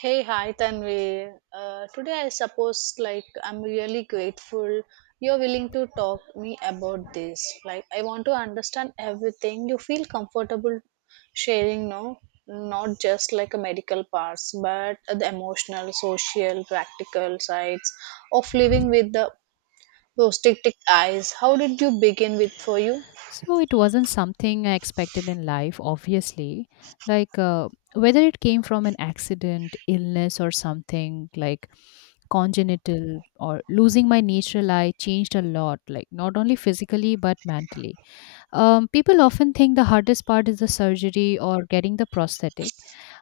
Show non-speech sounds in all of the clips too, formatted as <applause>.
Hey, hi Tanvi. Today I suppose I'm really grateful you're willing to talk me about this. Like I want to understand everything. You feel comfortable sharing, no? Not just like a medical parts, but the emotional, social, practical sides of living with the prosthetic eyes. How did you begin with for you? So it wasn't something I expected in life, obviously. Like whether it came from an accident, illness, or something like congenital or losing my natural eye changed a lot, like not only physically but mentally. People often think the hardest part is the surgery or getting the prosthetic,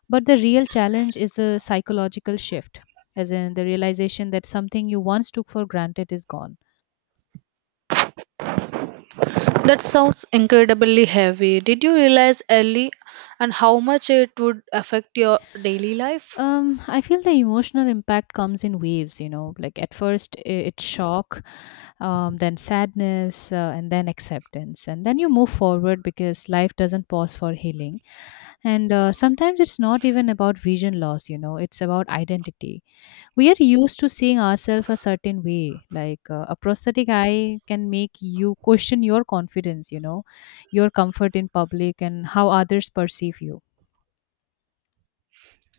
but the real challenge is the psychological shift, as in the realization that something you once took for granted is gone. That sounds incredibly heavy. Did you realize early and how much it would affect your daily life? I feel the emotional impact comes in waves, you know, like at first it's shock, then sadness, and then acceptance. And then you move forward because life doesn't pause for healing. And sometimes it's not even about vision loss, you know, it's about identity. We are used to seeing ourselves a certain way, like a prosthetic eye can make you question your confidence, you know, your comfort in public and how others perceive you.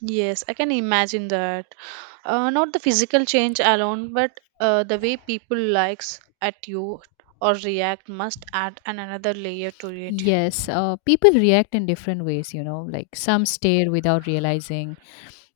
Yes, I can imagine that. Not the physical change alone, but the way people likes at you or react must add an another layer to it. Yes, people react in different ways, you know, like some stare without realizing,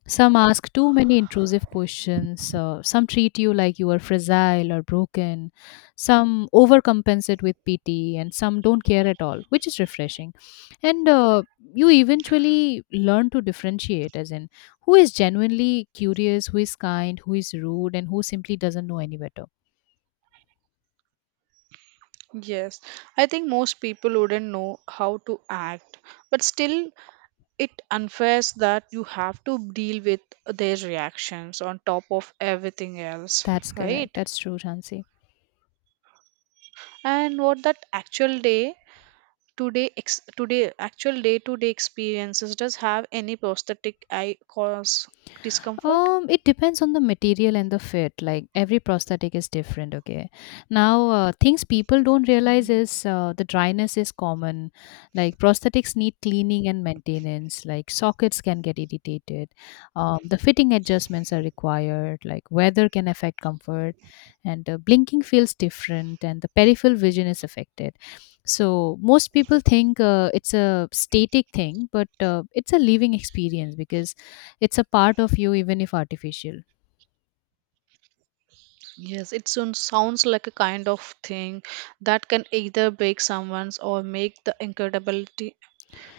some ask too many intrusive questions, some treat you like you are fragile or broken, some overcompensate with pity, and some don't care at all, which is refreshing. And You eventually learn to differentiate, as in who is genuinely curious, who is kind, who is rude, and who simply doesn't know any better. Yes, I think most people wouldn't know how to act, but still, it unfair that you have to deal with their reactions on top of everything else, That's correct. right? That's true, Chansi. And what that actual day today actual day to day experiences does have any prosthetic eye cause discomfort. It depends on the material and the fit. Like every prosthetic is different. Okay, now things people don't realize Mm. is the dryness is common. Like prosthetics need cleaning and maintenance. Like sockets can get irritated. The fitting adjustments are required. Like weather can affect comfort, and blinking feels different, and the peripheral vision is affected. So most people think it's a static thing, but it's a living experience because it's a part of you, even if artificial. Yes, it soon sounds like a kind of thing that can either break someone's or make the incredibility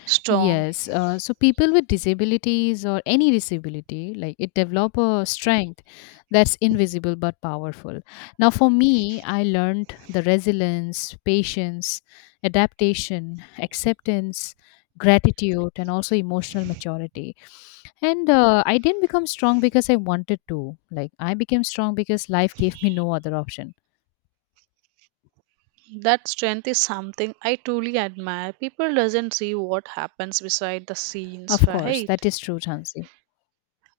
strong. Yes. So people with disabilities or any disability, like it develop a strength that's invisible but powerful. Now, for me, I learned the resilience, patience, adaptation, acceptance, gratitude, and also emotional maturity. And I didn't become strong because I wanted to. Like I became strong because life gave me no other option. That strength is something I truly admire. People doesn't see what happens beside the scenes, Of course, that right? is true, Chansi.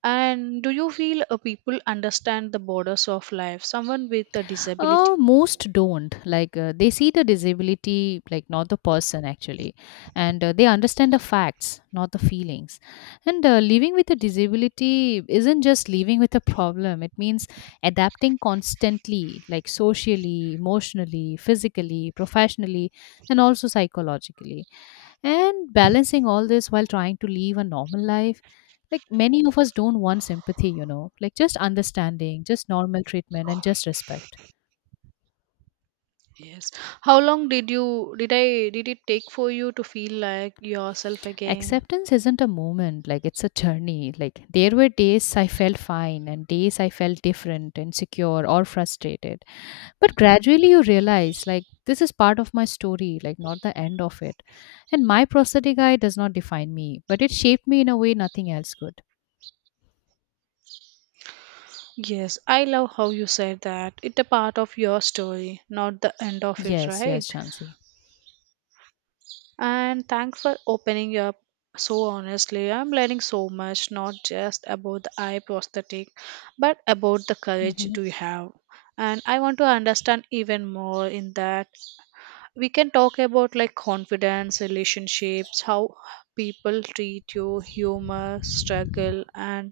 And do you feel people understand the borders of life? Someone with a disability. Most don't. Like, they see the disability, like, not the person actually. And they understand the facts, not the feelings. And living with a disability isn't just living with a problem, it means adapting constantly, like, socially, emotionally, physically, professionally, and also psychologically. And balancing all this while trying to live a normal life. Like, many of us don't want sympathy, you know, like, just understanding, just normal treatment, and just respect. Yes. How long did you did I did it take for you to feel like yourself again? Acceptance isn't a moment, like it's a journey. Like there were days I felt fine and days I felt different, insecure or frustrated. But gradually you realize like this is part of my story, like not the end of it. And my prosthetic eye does not define me, but it shaped me in a way nothing else could. Yes, I love how you said that. It's a part of your story, not the end of it, Yes, yes, right? Shansi. And thanks for opening up so honestly. I'm learning so much, not just about the eye prosthetic, but about the courage Mhm. do you have. And I want to understand even more in that we can talk about like confidence, relationships, how people treat you, humor, struggle, and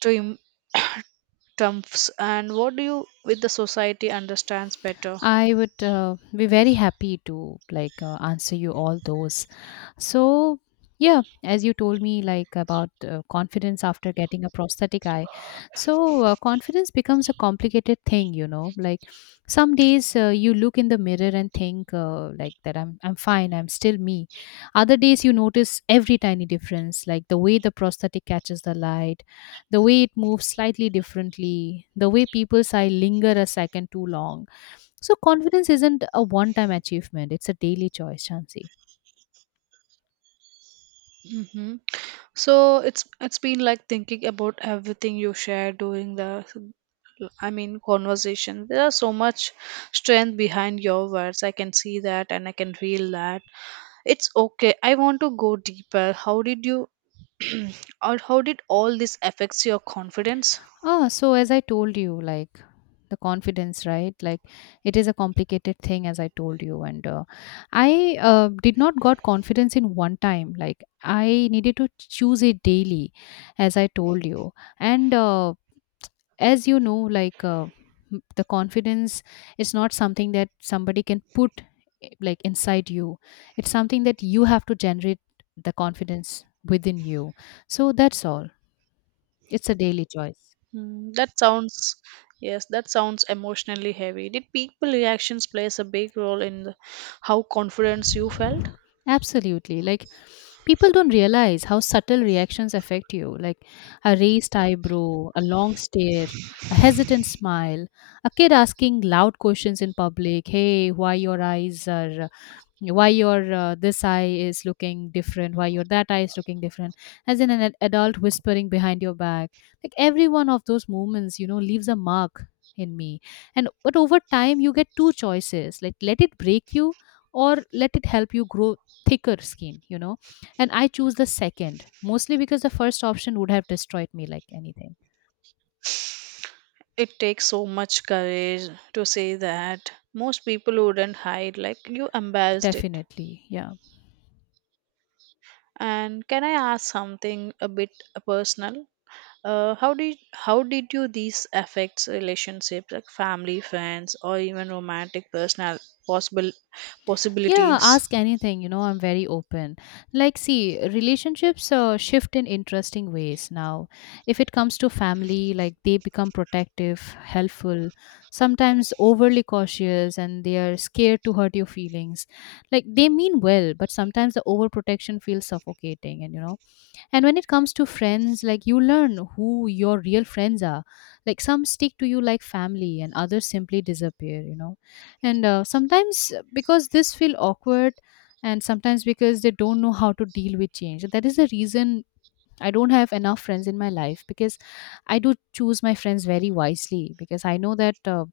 trium- triumphs, and what do you with the society understands better. I would be very happy to answer you all those. So, yeah, as you told me, like about confidence after getting a prosthetic eye. So, confidence becomes a complicated thing, you know. Like some days you look in the mirror and think, like, that I'm fine, I'm still me. Other days you notice every tiny difference, like the way the prosthetic catches the light, the way it moves slightly differently, the way people's eye linger a second too long. So, confidence isn't a one time achievement, it's a daily choice, Chansi. Hmm. So it's been like thinking about everything you shared during the, conversation, there are so much strength behind your words. I can see that and I can feel that. It's okay, I want to go deeper. How did you, <clears throat> or how did all this affects your confidence? Ah, so as I told you, like the confidence, right? Like it is a complicated thing, as I told you, and I did not got confidence in one time. Like I needed to choose it daily, as I told you, and as you know, the confidence is not something that somebody can put like inside you. It's something that you have to generate the confidence within you. So that's all. It's a daily choice. Hmm, that sounds, yes, that sounds emotionally heavy. Did people reactions plays a big role in the, how confidence you felt? Absolutely. Like people don't realize how subtle reactions affect you, like a raised eyebrow, a long stare, a hesitant smile, a kid asking loud questions in public. Hey, why your eyes are why your this eye is looking different, why your that eye is looking different, as in an adult whispering behind your back. Like every one of those moments, you know, leaves a mark in me. And but over time you get two choices, like let it break you or let it help you grow thicker skin, you know. And I choose the second mostly because the first option would have destroyed me like anything. It takes so much courage to say that. Most people wouldn't hide like you embarrassed it. Definitely, yeah. And can I ask something a bit personal? How did how did you these affects relationships, like family, friends, or even romantic personal possible Yeah, possibilities? ask anything. You know, I'm very open. Like, see, relationships shift in interesting ways now. If it comes to family, like they become protective, helpful, sometimes overly cautious, and they are scared to hurt your feelings. Like, they mean well, but sometimes the overprotection feels suffocating. And, you know, and when it comes to friends, like you learn who your real friends are. Like some stick to you like family, and others simply disappear, you know. And sometimes because this feel awkward, and sometimes because they don't know how to deal with change. That is the reason I don't have enough friends in my life because I do choose my friends very wisely because I know that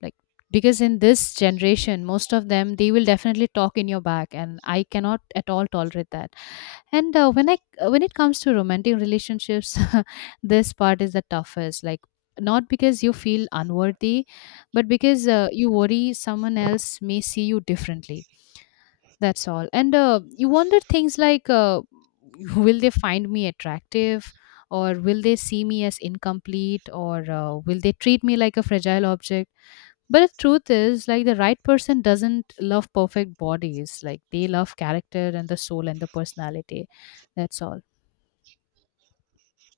like because in this generation most of them they will definitely talk in your back and I cannot at all tolerate that. And when it comes to romantic relationships, <laughs> this part is the toughest. Like not because you feel unworthy, but because you worry someone else may see you differently. That's all. And you wonder things like, <laughs> will they find me attractive, or will they see me as incomplete, or will they treat me like a fragile object? But the truth is, like the right person doesn't love perfect bodies. Like they love character and the soul and the personality. That's all.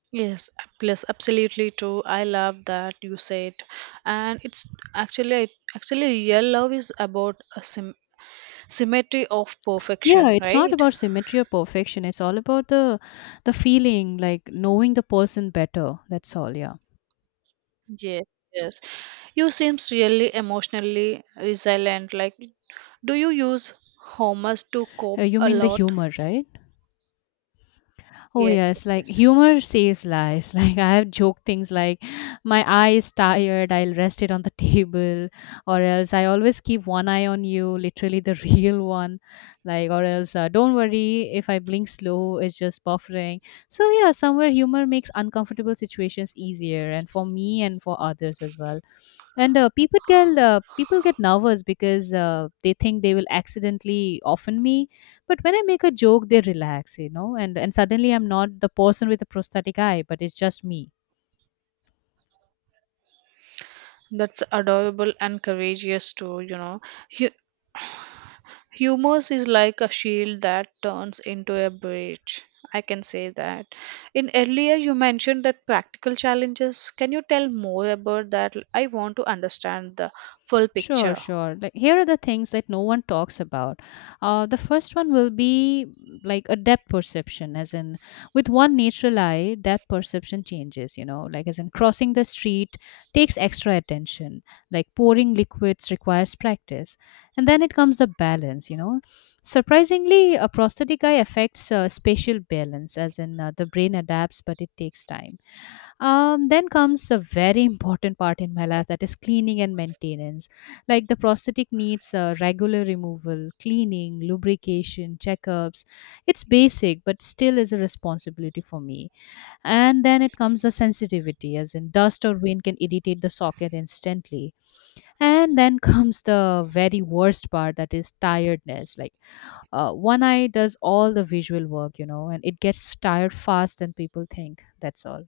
Yes, yes, absolutely true. I love that you said, and it's actually I- actually real love is about a symmetry of Yeah, perfection, it's not right? about symmetry or perfection, it's all about the feeling, like knowing the person better. That's all, yeah. Yes, yes. You seems really emotionally resilient. Like, do you use homers to cope You a mean the lot? humor, right? Oh Yes, yes, yes, like yes. humor saves lives. <laughs> Like I have joked things like my eye is tired, I'll rest it on the table, or else I always keep one eye on you, literally the <laughs> real one. Like or else don't worry if I blink slow, it's just buffering. So yeah, somewhere humor makes uncomfortable situations easier and for me and for others as well. And people get nervous because they think they will accidentally offend me, but when I make a joke, they relax, you know, and suddenly I'm not the person with a prosthetic eye, but it's just me. That's adorable and courageous too. You know, you. Humor is like a shield that turns into a bridge. I can say that. In earlier, you mentioned that practical challenges. Can you tell more about that? I want to understand the full Sure, picture. sure. Like here are the things that no one talks about. The first one will be like a depth perception, as in with one natural eye, depth perception changes. You know, like as in crossing the street takes extra attention. Like pouring liquids requires practice, and then it comes the balance. You know, surprisingly, a prosthetic eye affects spatial balance, as in the brain adapts, but it takes time. Then comes the very important part in my life, that is cleaning and maintenance. Like the prosthetic needs regular removal, cleaning, lubrication, checkups. It's basic, but still is a responsibility for me. And then it comes the sensitivity, as in dust or wind can irritate the socket instantly. And then <laughs> comes the very worst part, that is tiredness. Like one eye does all the visual work, you know, and it gets tired fast than people think. That's all.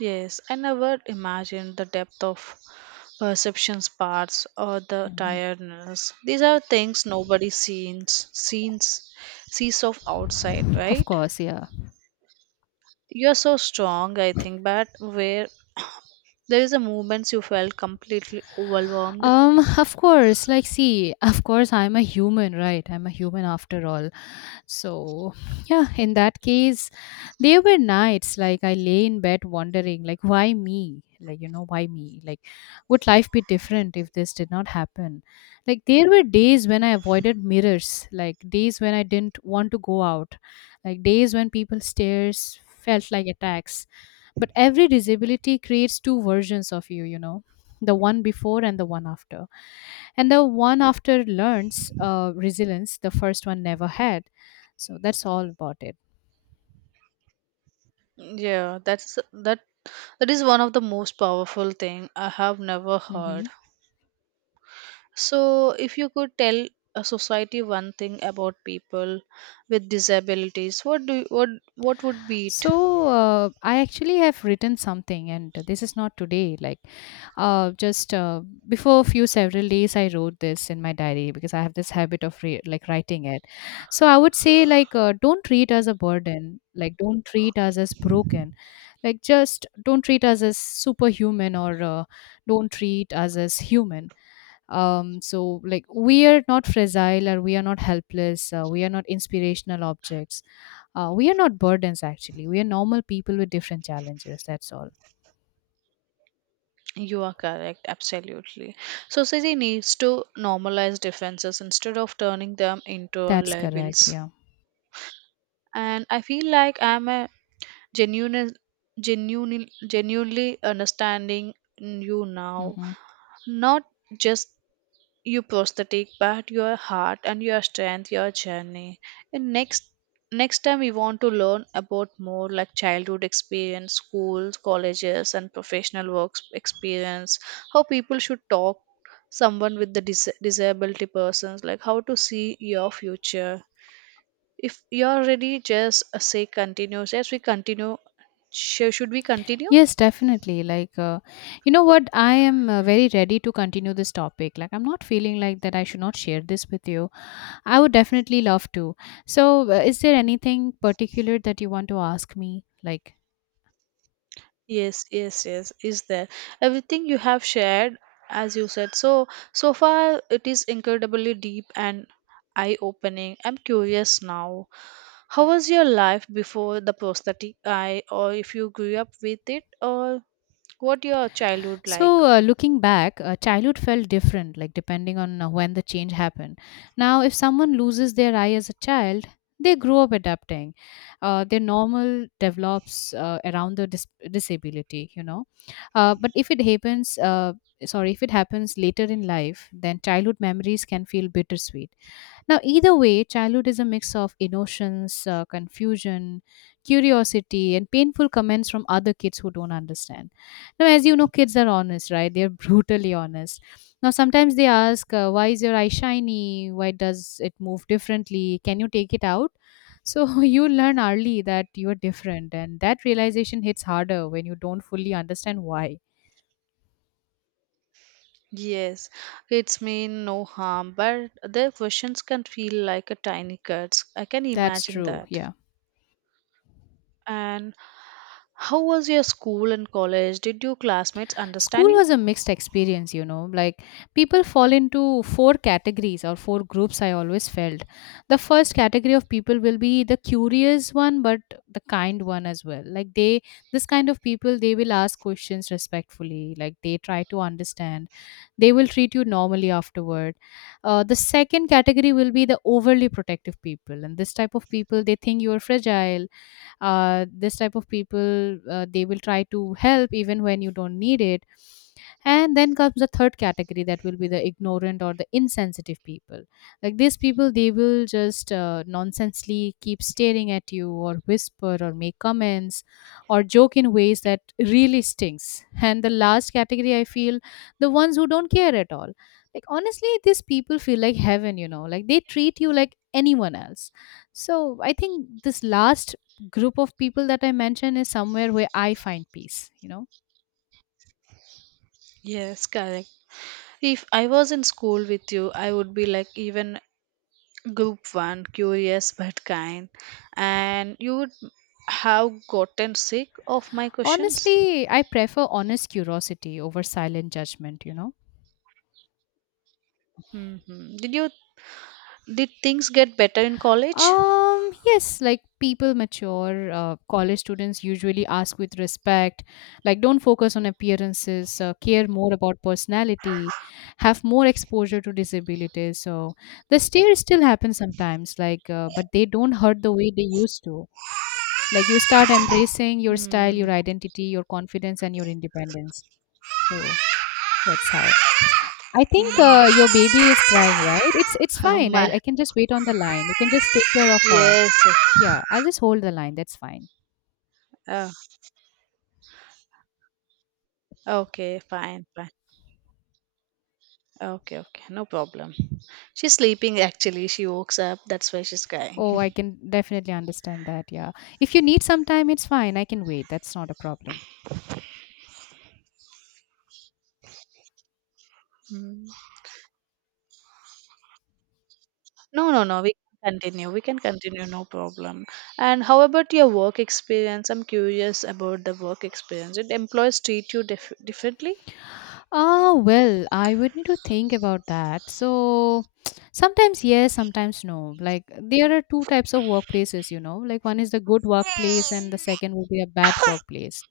Yes, I never imagined the depth of perceptions parts or the Mhm. tiredness. These are things nobody sees of outside, Of right? course, yeah. You're so strong, I think, but where there is a moments you felt completely overwhelmed? Of course, like, see, of course, I'm a human, right? I'm a human after all. So, <laughs> yeah, in that case, there were nights like I lay in bed wondering, like, why me? Like, you know, why me? Like, would life be different if this did not happen? Like, there were days when I avoided mirrors, like, days when I didn't want to go out, like, days when people stares felt like attacks. But every disability creates two versions of you, you know, the one before and the one after. And the one after learns resilience, the first one never had. So that's all about it. Yeah, that is one of the most powerful thing I have never Hmm. heard. So, if you could tell a society one thing about people with disabilities, what would be it? So I actually have written something, and this is not today. Like just before a few several days, I wrote this in my diary because I have this habit of like writing it. So I would say like don't treat us a burden. Like don't treat us as broken. Like just don't treat us as superhuman or don't treat us as human. So like we are not fragile or we are not helpless. We are not inspirational objects. We are not burdens, actually. We are normal people with different challenges. That's all. You are correct, absolutely. Society needs to normalize differences instead of turning them into That's correct. labels. Yeah. And I feel like I'm a genuine, genuinely understanding you now, Hmm. not just you prosthetic part, your heart and your strength, your journey. And next next time we want to learn about more like childhood experience, schools, colleges, and professional work experience, how people should talk someone with the disability persons, like how to see your future. If you're ready, just say continue, yes we continue. Should we continue? Yes, definitely. Like, you know what? I am very ready to continue this topic. Like, I'm not feeling like that I should not share this with you. I would definitely love to. So, is there anything particular that you want to ask me? Like, Yes, yes, yes, is there. Everything you have shared, as you said, so so far it is incredibly deep and eye-opening. I'm curious now. How was your life before the prosthetic eye, or if you grew up with it, or what your childhood like? so, looking back, childhood felt different, like depending on when the change happened. Now, if someone loses their eye as a child, they grow up adapting. Their normal develops around the disability, you know. But if it happens later in life, then childhood memories can feel bittersweet. Now, either way, childhood is a mix of emotions, confusion, curiosity, and painful comments from other kids who don't understand. Now, as you know, kids are honest, right? They're <laughs> brutally honest. Now, sometimes they ask, why is your eye shiny? Why does it move differently? Can you take it out? So, <laughs> you learn early that you're different, and that realization hits harder when you don't fully understand why. Yes, it's mean no harm, but their questions can feel like a tiny cuts. I can That's imagine true. that. Yeah. And how was your school and college? Did your classmates understand School you? was a mixed experience, you know. Like people fall into four categories or four groups I always felt. The first category of people will be the curious one but the kind one as well. Like they this kind of people, they will ask questions respectfully, like they try to understand. They will treat you normally afterward. The second category will be the overly protective people, and this type of people, they think you are fragile. This type of people, they will try to help even when you don't need it. And then comes the third category, that will be the ignorant or the insensitive people. Like these people, they will just nonsensely keep staring at you or whisper or make comments or joke in ways that really stinks. <laughs> And the last category I feel, the ones who don't care at all, like honestly, these people feel like heaven, you know. Like they treat you like anyone else. So I think this last group of people that I mentioned is somewhere where I find peace, you know. Yes, correct. If I was in school with you, I would be like even group one, curious but kind, and you would have gotten sick of my questions. Honestly, I prefer honest curiosity over silent judgment, you know. Hmm. Did you, did things get better in college? Yes, like people mature. College students usually ask with respect, like don't focus on appearances, care more about personality, have more exposure to disabilities. So the stare still happens sometimes, like, but they don't hurt the way they used to. Like you start embracing your style, Hmm. your identity, your confidence, and your independence. So that's how. I think Hmm. Your <laughs> baby is crying, right? It's Oh fine. I my. I can just wait on the line. You can just take care of her. Yes. Yeah, I'll just hold the line. That's fine. Oh, okay, fine, fine. Okay, okay, no problem. She's sleeping actually. She wakes up. That's why she's crying. Oh, I can definitely understand that. Yeah. If you need some time, it's fine. I can wait. That's not a problem. <laughs> No, no, no. We can continue. We can continue. No problem. And how about your work experience? I'm curious about the work experience. Did employees treat you differently? Ah, well, I would need to think about that. So, <tsk> sometimes yes, sometimes no. Like, there are two types of workplaces, you know. Like, one is the good workplace, and the second would be a bad workplace.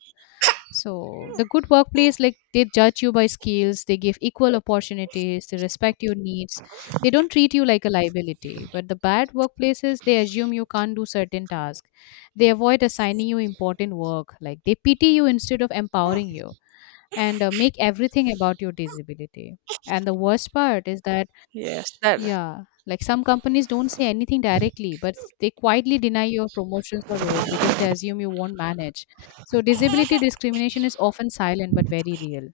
So, the good workplace, like, they judge you by skills, they give equal opportunities, they respect your needs, they don't treat you like a liability. But the bad workplaces, they assume you can't do certain tasks, they avoid assigning you important work, like, they pity you instead of empowering you and make everything about your disability. And the worst part is that, Yes, that. yeah, like some companies don't say anything directly, but they quietly deny your promotions or roles because they assume you won't manage. So, disability discrimination is often silent but very real.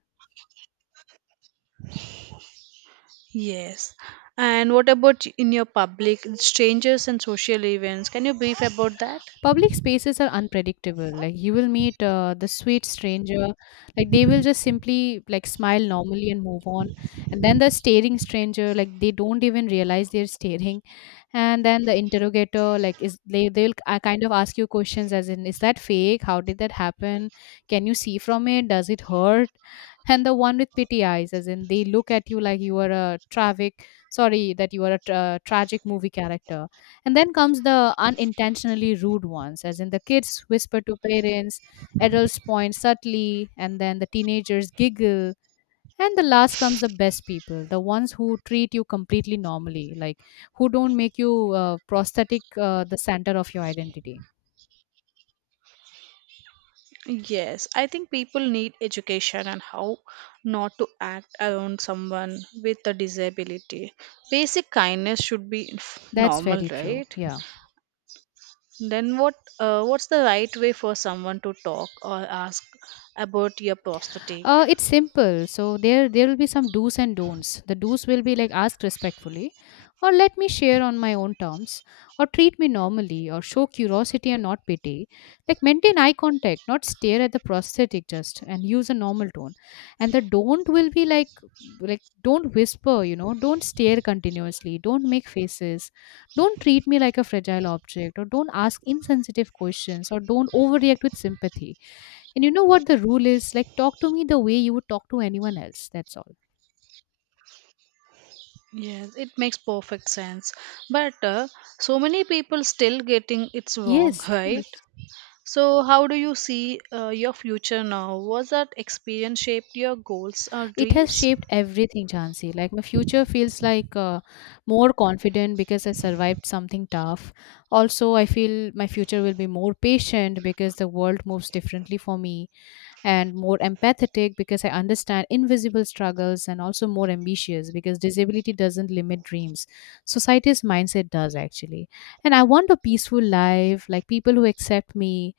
Yes. And what about in your public strangers and social events? Can you brief about that? Public spaces are unpredictable. Like you will meet the sweet stranger, like they will just simply like smile normally and move on. And then the staring stranger, like they don't even realize they're staring. And then the interrogator, like is, they'll kind of ask you questions as in, is that fake? How did that happen? Can you see from it? Does it hurt? And the one with pity eyes, as in they look at you like you are a tragic, sorry that you are a tra- tragic movie character. And then comes the unintentionally rude ones, as in the kids whisper to parents, adults point subtly, and then the teenagers giggle. And the last comes the best people, the ones who treat you completely normally, like who don't make you prosthetic the center of your identity. Yes, I think people need education on how not to act around someone with a disability. Basic kindness should be That's normal, very true. right? Yeah. Then what? What's the right way for someone to talk or ask about your prosthetic? It's simple. So there will be some do's and don'ts. The do's will be like ask respectfully, or let me share on my own terms, or treat me normally, or show curiosity and not pity. Like maintain eye contact, not stare at the prosthetic just, and use a normal tone. And the don't will be like don't whisper, you know, don't stare continuously, don't make faces, don't treat me like a fragile object, or don't ask insensitive questions, or don't overreact with sympathy. And you know what the rule is? Like, talk to me the way you would talk to anyone else. That's all. Yes, it makes perfect sense. But so many people still getting it's wrong, Yes, <laughs> of right? course. So how do you see your future now? Was that experience shaped your goals or It has dreams? shaped everything, Jansi. Like, my future feels like more confident because I survived something tough. Also, I feel my future will be more patient because the world moves differently for me, and more empathetic because I understand invisible struggles, and also more ambitious because disability doesn't limit dreams. Society's mindset does, actually. And I want a peaceful life, like people who accept me,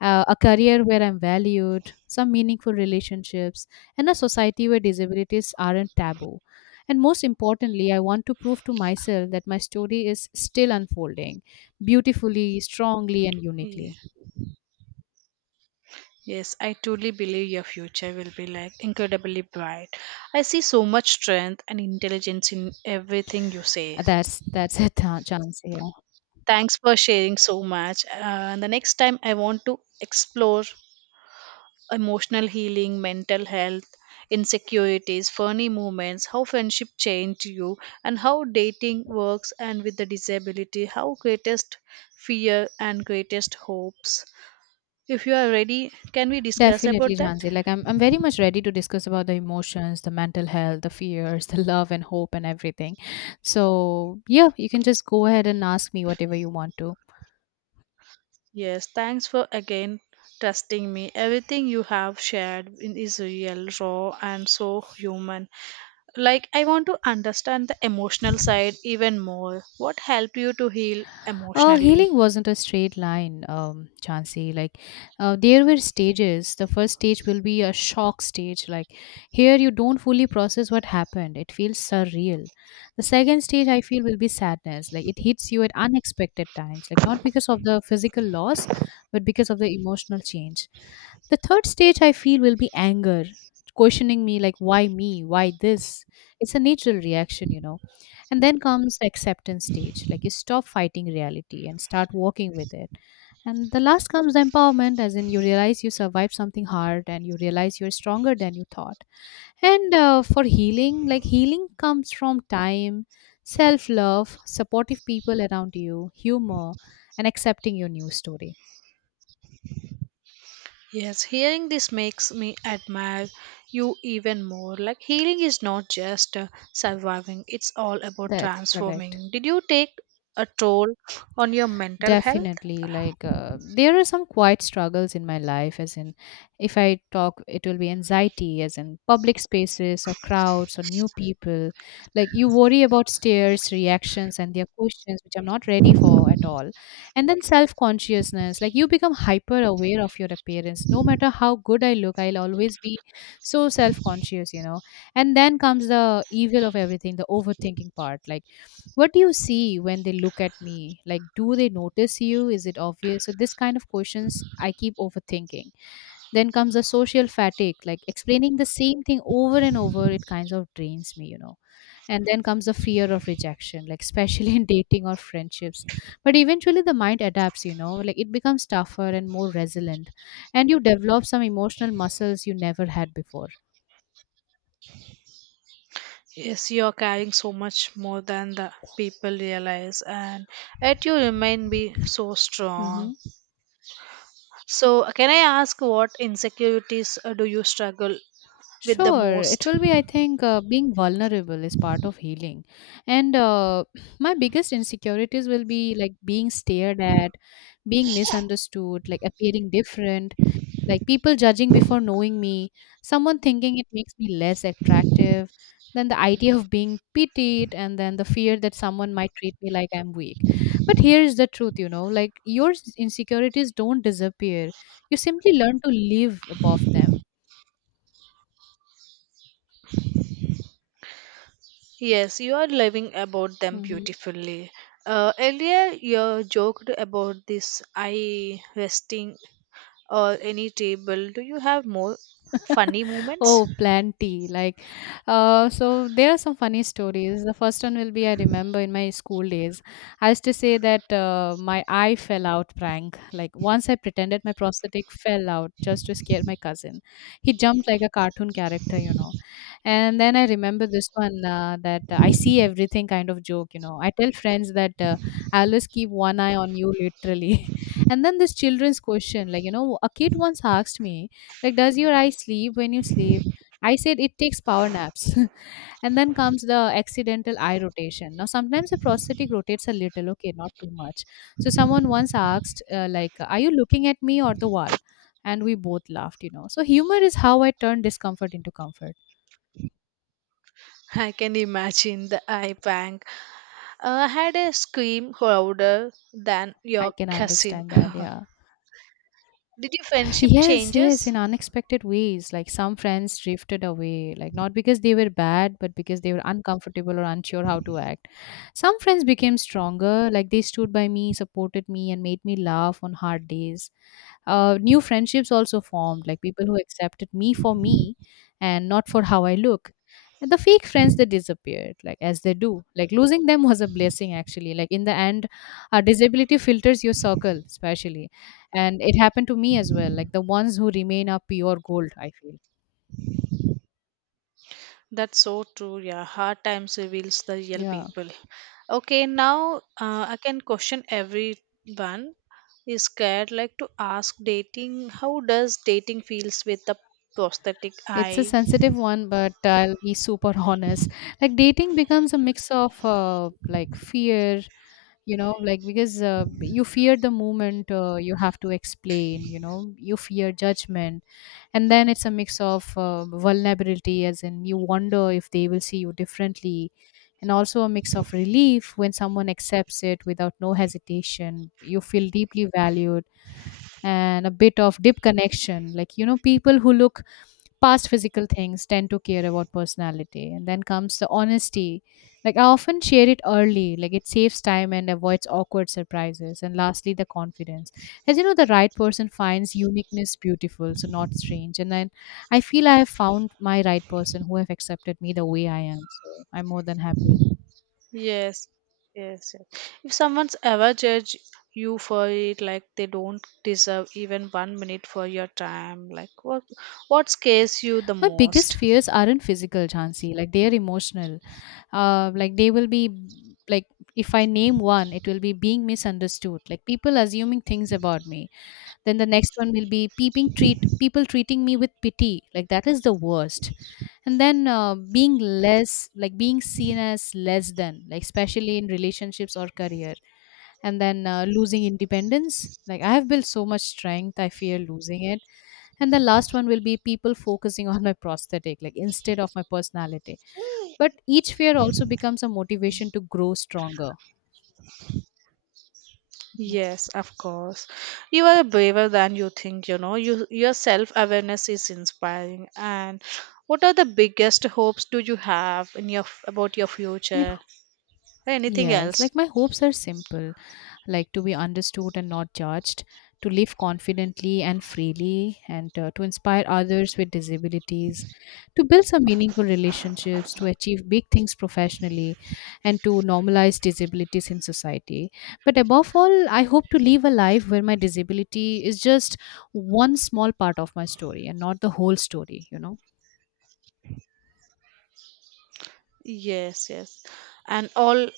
a career where I'm valued, some meaningful relationships, and a society where disabilities aren't taboo. And most importantly, I want to prove to myself that my story is still unfolding beautifully, strongly, and Yeah. uniquely. Yes, I truly believe your future will be like incredibly bright. I see so much strength and intelligence in everything you say. That's it, chance. Yeah. Thanks for sharing so much. The next time I want to explore emotional healing, mental health, insecurities, funny moments, how friendship changed you, and how dating works, and with the disability, how greatest fear and greatest hopes. If you are ready, can we discuss Definitely, about that? Janzi. Like I'm very much ready to discuss about the emotions, the mental health, the fears, <laughs> the love and hope and everything. So yeah, you can just go ahead and ask me whatever you want to. Yes, thanks for again trusting me. Everything you have shared is real, raw, and so human. Like, I want to understand the emotional side even more. What helped you to heal emotionally? Healing wasn't a straight line, Chansey. Like, there were stages. The first stage will be a shock stage. Like, here you don't fully process what happened. It feels surreal. The second stage, I feel, will be sadness. Like, it hits you at unexpected times. Like, not because of the physical loss, but because of the emotional change. The third stage, I feel, will be anger, questioning me, like, why me? Why this? It's a natural reaction, you know. And then comes the acceptance stage, like you stop fighting reality and start walking with it. And the last comes the empowerment, as in you realize you survived something hard and you realize you're stronger than you thought. And for healing, like healing comes from time, self love, supportive people around you, humor, and accepting your new story. Yes, hearing this makes me admire you even more. Like, healing is not just surviving, it's all about That's correct. transforming. Did you take a toll on your mental health? Definitely. Like, there are some quiet struggles in my life, as in, if I talk, it will be anxiety, as in public spaces or crowds or new people. Like, you worry about stares, reactions, and their questions, which I'm not ready for at all. And then self consciousness, like, you become hyper aware of your appearance. No matter how good I look, I'll always be so self conscious, you know. And then comes the evil of everything, the overthinking part. Like, what do you see when they look at me? Like, do they notice you? Is it obvious? So this kind of questions I keep overthinking. Then comes the social fatigue, like explaining the same thing over and over, it kinds of drains me, you know. And then comes the fear of rejection, like especially in <laughs> dating or friendships. But eventually the mind adapts, you know. Like it becomes tougher and more resilient, and you develop some emotional muscles you never had before. Yes, you are carrying so much more than the people realize, and yet you remain be so Mm-hmm. strong. So, can I ask what insecurities do you struggle with the Sure, it most? will be. I think being vulnerable is part of healing, and <clears throat> my biggest insecurities will be like being stared at, being misunderstood, like appearing different, like people judging before knowing me, someone thinking it makes me less attractive, then the idea of being pitied, and then the fear that someone might treat me like I'm weak. But here is the truth, you know, like your insecurities don't disappear; you simply learn to live above them. Yes, you are loving about them Mm-hmm. beautifully. Earlier, you joked about this eye resting or any table. Do you have more funny moments? Oh, plenty. Like, so there are some funny stories. The first one will be I remember in my school days. I used to say that my eye fell out prank. Like, once I pretended my prosthetic fell out just to scare my cousin. He jumped like a cartoon character, And then I remember this one that I see everything kind of joke, I tell friends that I always keep one eye on you, literally. <laughs> And then this children's question, like, a kid once asked me, like, does your eye sleep when you sleep? I said it takes power naps. <laughs> And then comes the accidental eye rotation. Now, sometimes the prosthetic rotates a little, okay, not too much. So someone once asked, like, are you looking at me or the wall? And we both laughed, So humor is how I turn discomfort into comfort. <laughs> I can imagine the eye bang. I had a scream louder than I your can cousin. understand that, <laughs> yeah. Did your <laughs> friendship Yes, yes, changes? in unexpected ways. Like some friends drifted away, like not because they were bad, but because they were uncomfortable or unsure how to act. Some friends became stronger, like they stood by me, supported me, and made me laugh on hard days. New friendships also formed, like people who accepted me for me and not for how I look. And the fake friends that disappeared, like as they do. Like losing them <laughs> was a blessing, actually. Like in the end, disability filters your circle, especially, and it happened to me as well. Like the ones who remain are pure gold, I feel. That's so true. Yeah, hard times reveals the real Yeah, people. Okay, now I can question everyone is scared like to ask dating. How does dating feels with the prosthetic it's a eye? sensitive one, but I'll be super <laughs> honest. Like dating becomes a mix of like fear, like because you fear the moment you have to explain, you fear judgment. And then it's a mix of vulnerability, as in you wonder if they will see you differently. And also a mix of relief when someone accepts it without no hesitation, you feel deeply valued. And a bit of deep connection. Like, people who look past physical things tend to care about personality. And then comes the honesty. Like, I often share it early, like, it saves time and avoids awkward surprises. And lastly, the confidence. As you know, the right person finds uniqueness beautiful, so not strange. And then I feel I have found my right person who have accepted me the way I am. So I'm more than happy. Yes, yes, yes. If someone's ever judge you for it, like they don't deserve even 1 minute for your time, like what scares you the My biggest most? fears aren't physical, Chansi. Like they are emotional. Like they will be, like, if I name one, it will be being misunderstood, like people assuming things about me. Then the next one will be peeping treat people treating me with pity, like that is the worst. And then being less, like being seen as less than, like especially in relationships or career. And then losing independence, like I have built so much strength, I fear losing it. And the last one will be people focusing <laughs> on my prosthetic like instead of my personality. But each fear also becomes a motivation to grow stronger. Yes, of course. You are braver than you think, you know. You, your self awareness is inspiring. And what are the biggest hopes do you have in your about your My, h- future? Anything yes, else? like my hopes are simple, like to be understood and not judged, to live confidently and freely, and to inspire others with disabilities, to build some meaningful relationships, to achieve big things professionally, and to normalize disabilities in society. But above all, I hope to live a life where my disability is just one small part of my story and not the whole story, Yes, yes. And all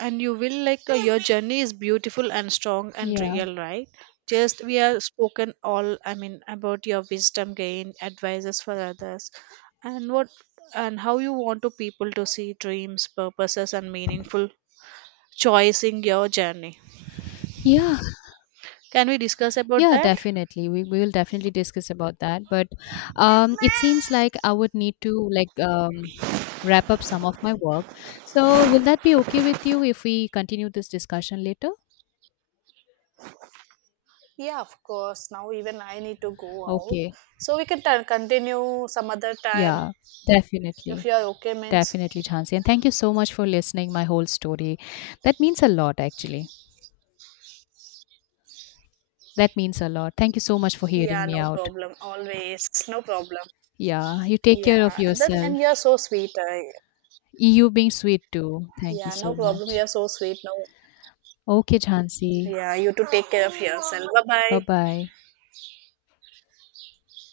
and you will like your journey is beautiful and strong and Yeah. real, right? Just we have spoken all about your wisdom gain, advices for others, and what and how you want to people to see dreams, purposes and meaningful choice in your journey. Yeah, Can we discuss about yeah, that? definitely. We will definitely discuss about that. But it seems like I would need to like wrap up some of my work. So will that be okay with you if we continue this discussion later? Yeah, of course. Now even I need to go out. Okay. So we can continue some other time Yeah, if definitely. you are okay, means. Definitely, Chansi. And thank you so much for listening my whole story. That means a lot, actually. That means a lot. Thank you so much for hearing Yeah, me no out. problem. Always, no problem. Yeah, you take care of Yeah, then yourself. and you're so sweet. I, You being sweet too. Thank you yeah, no so problem. much. You're so sweet. No, Okay, Chansi. yeah, you to take care of yourself. Bye Bye bye. bye.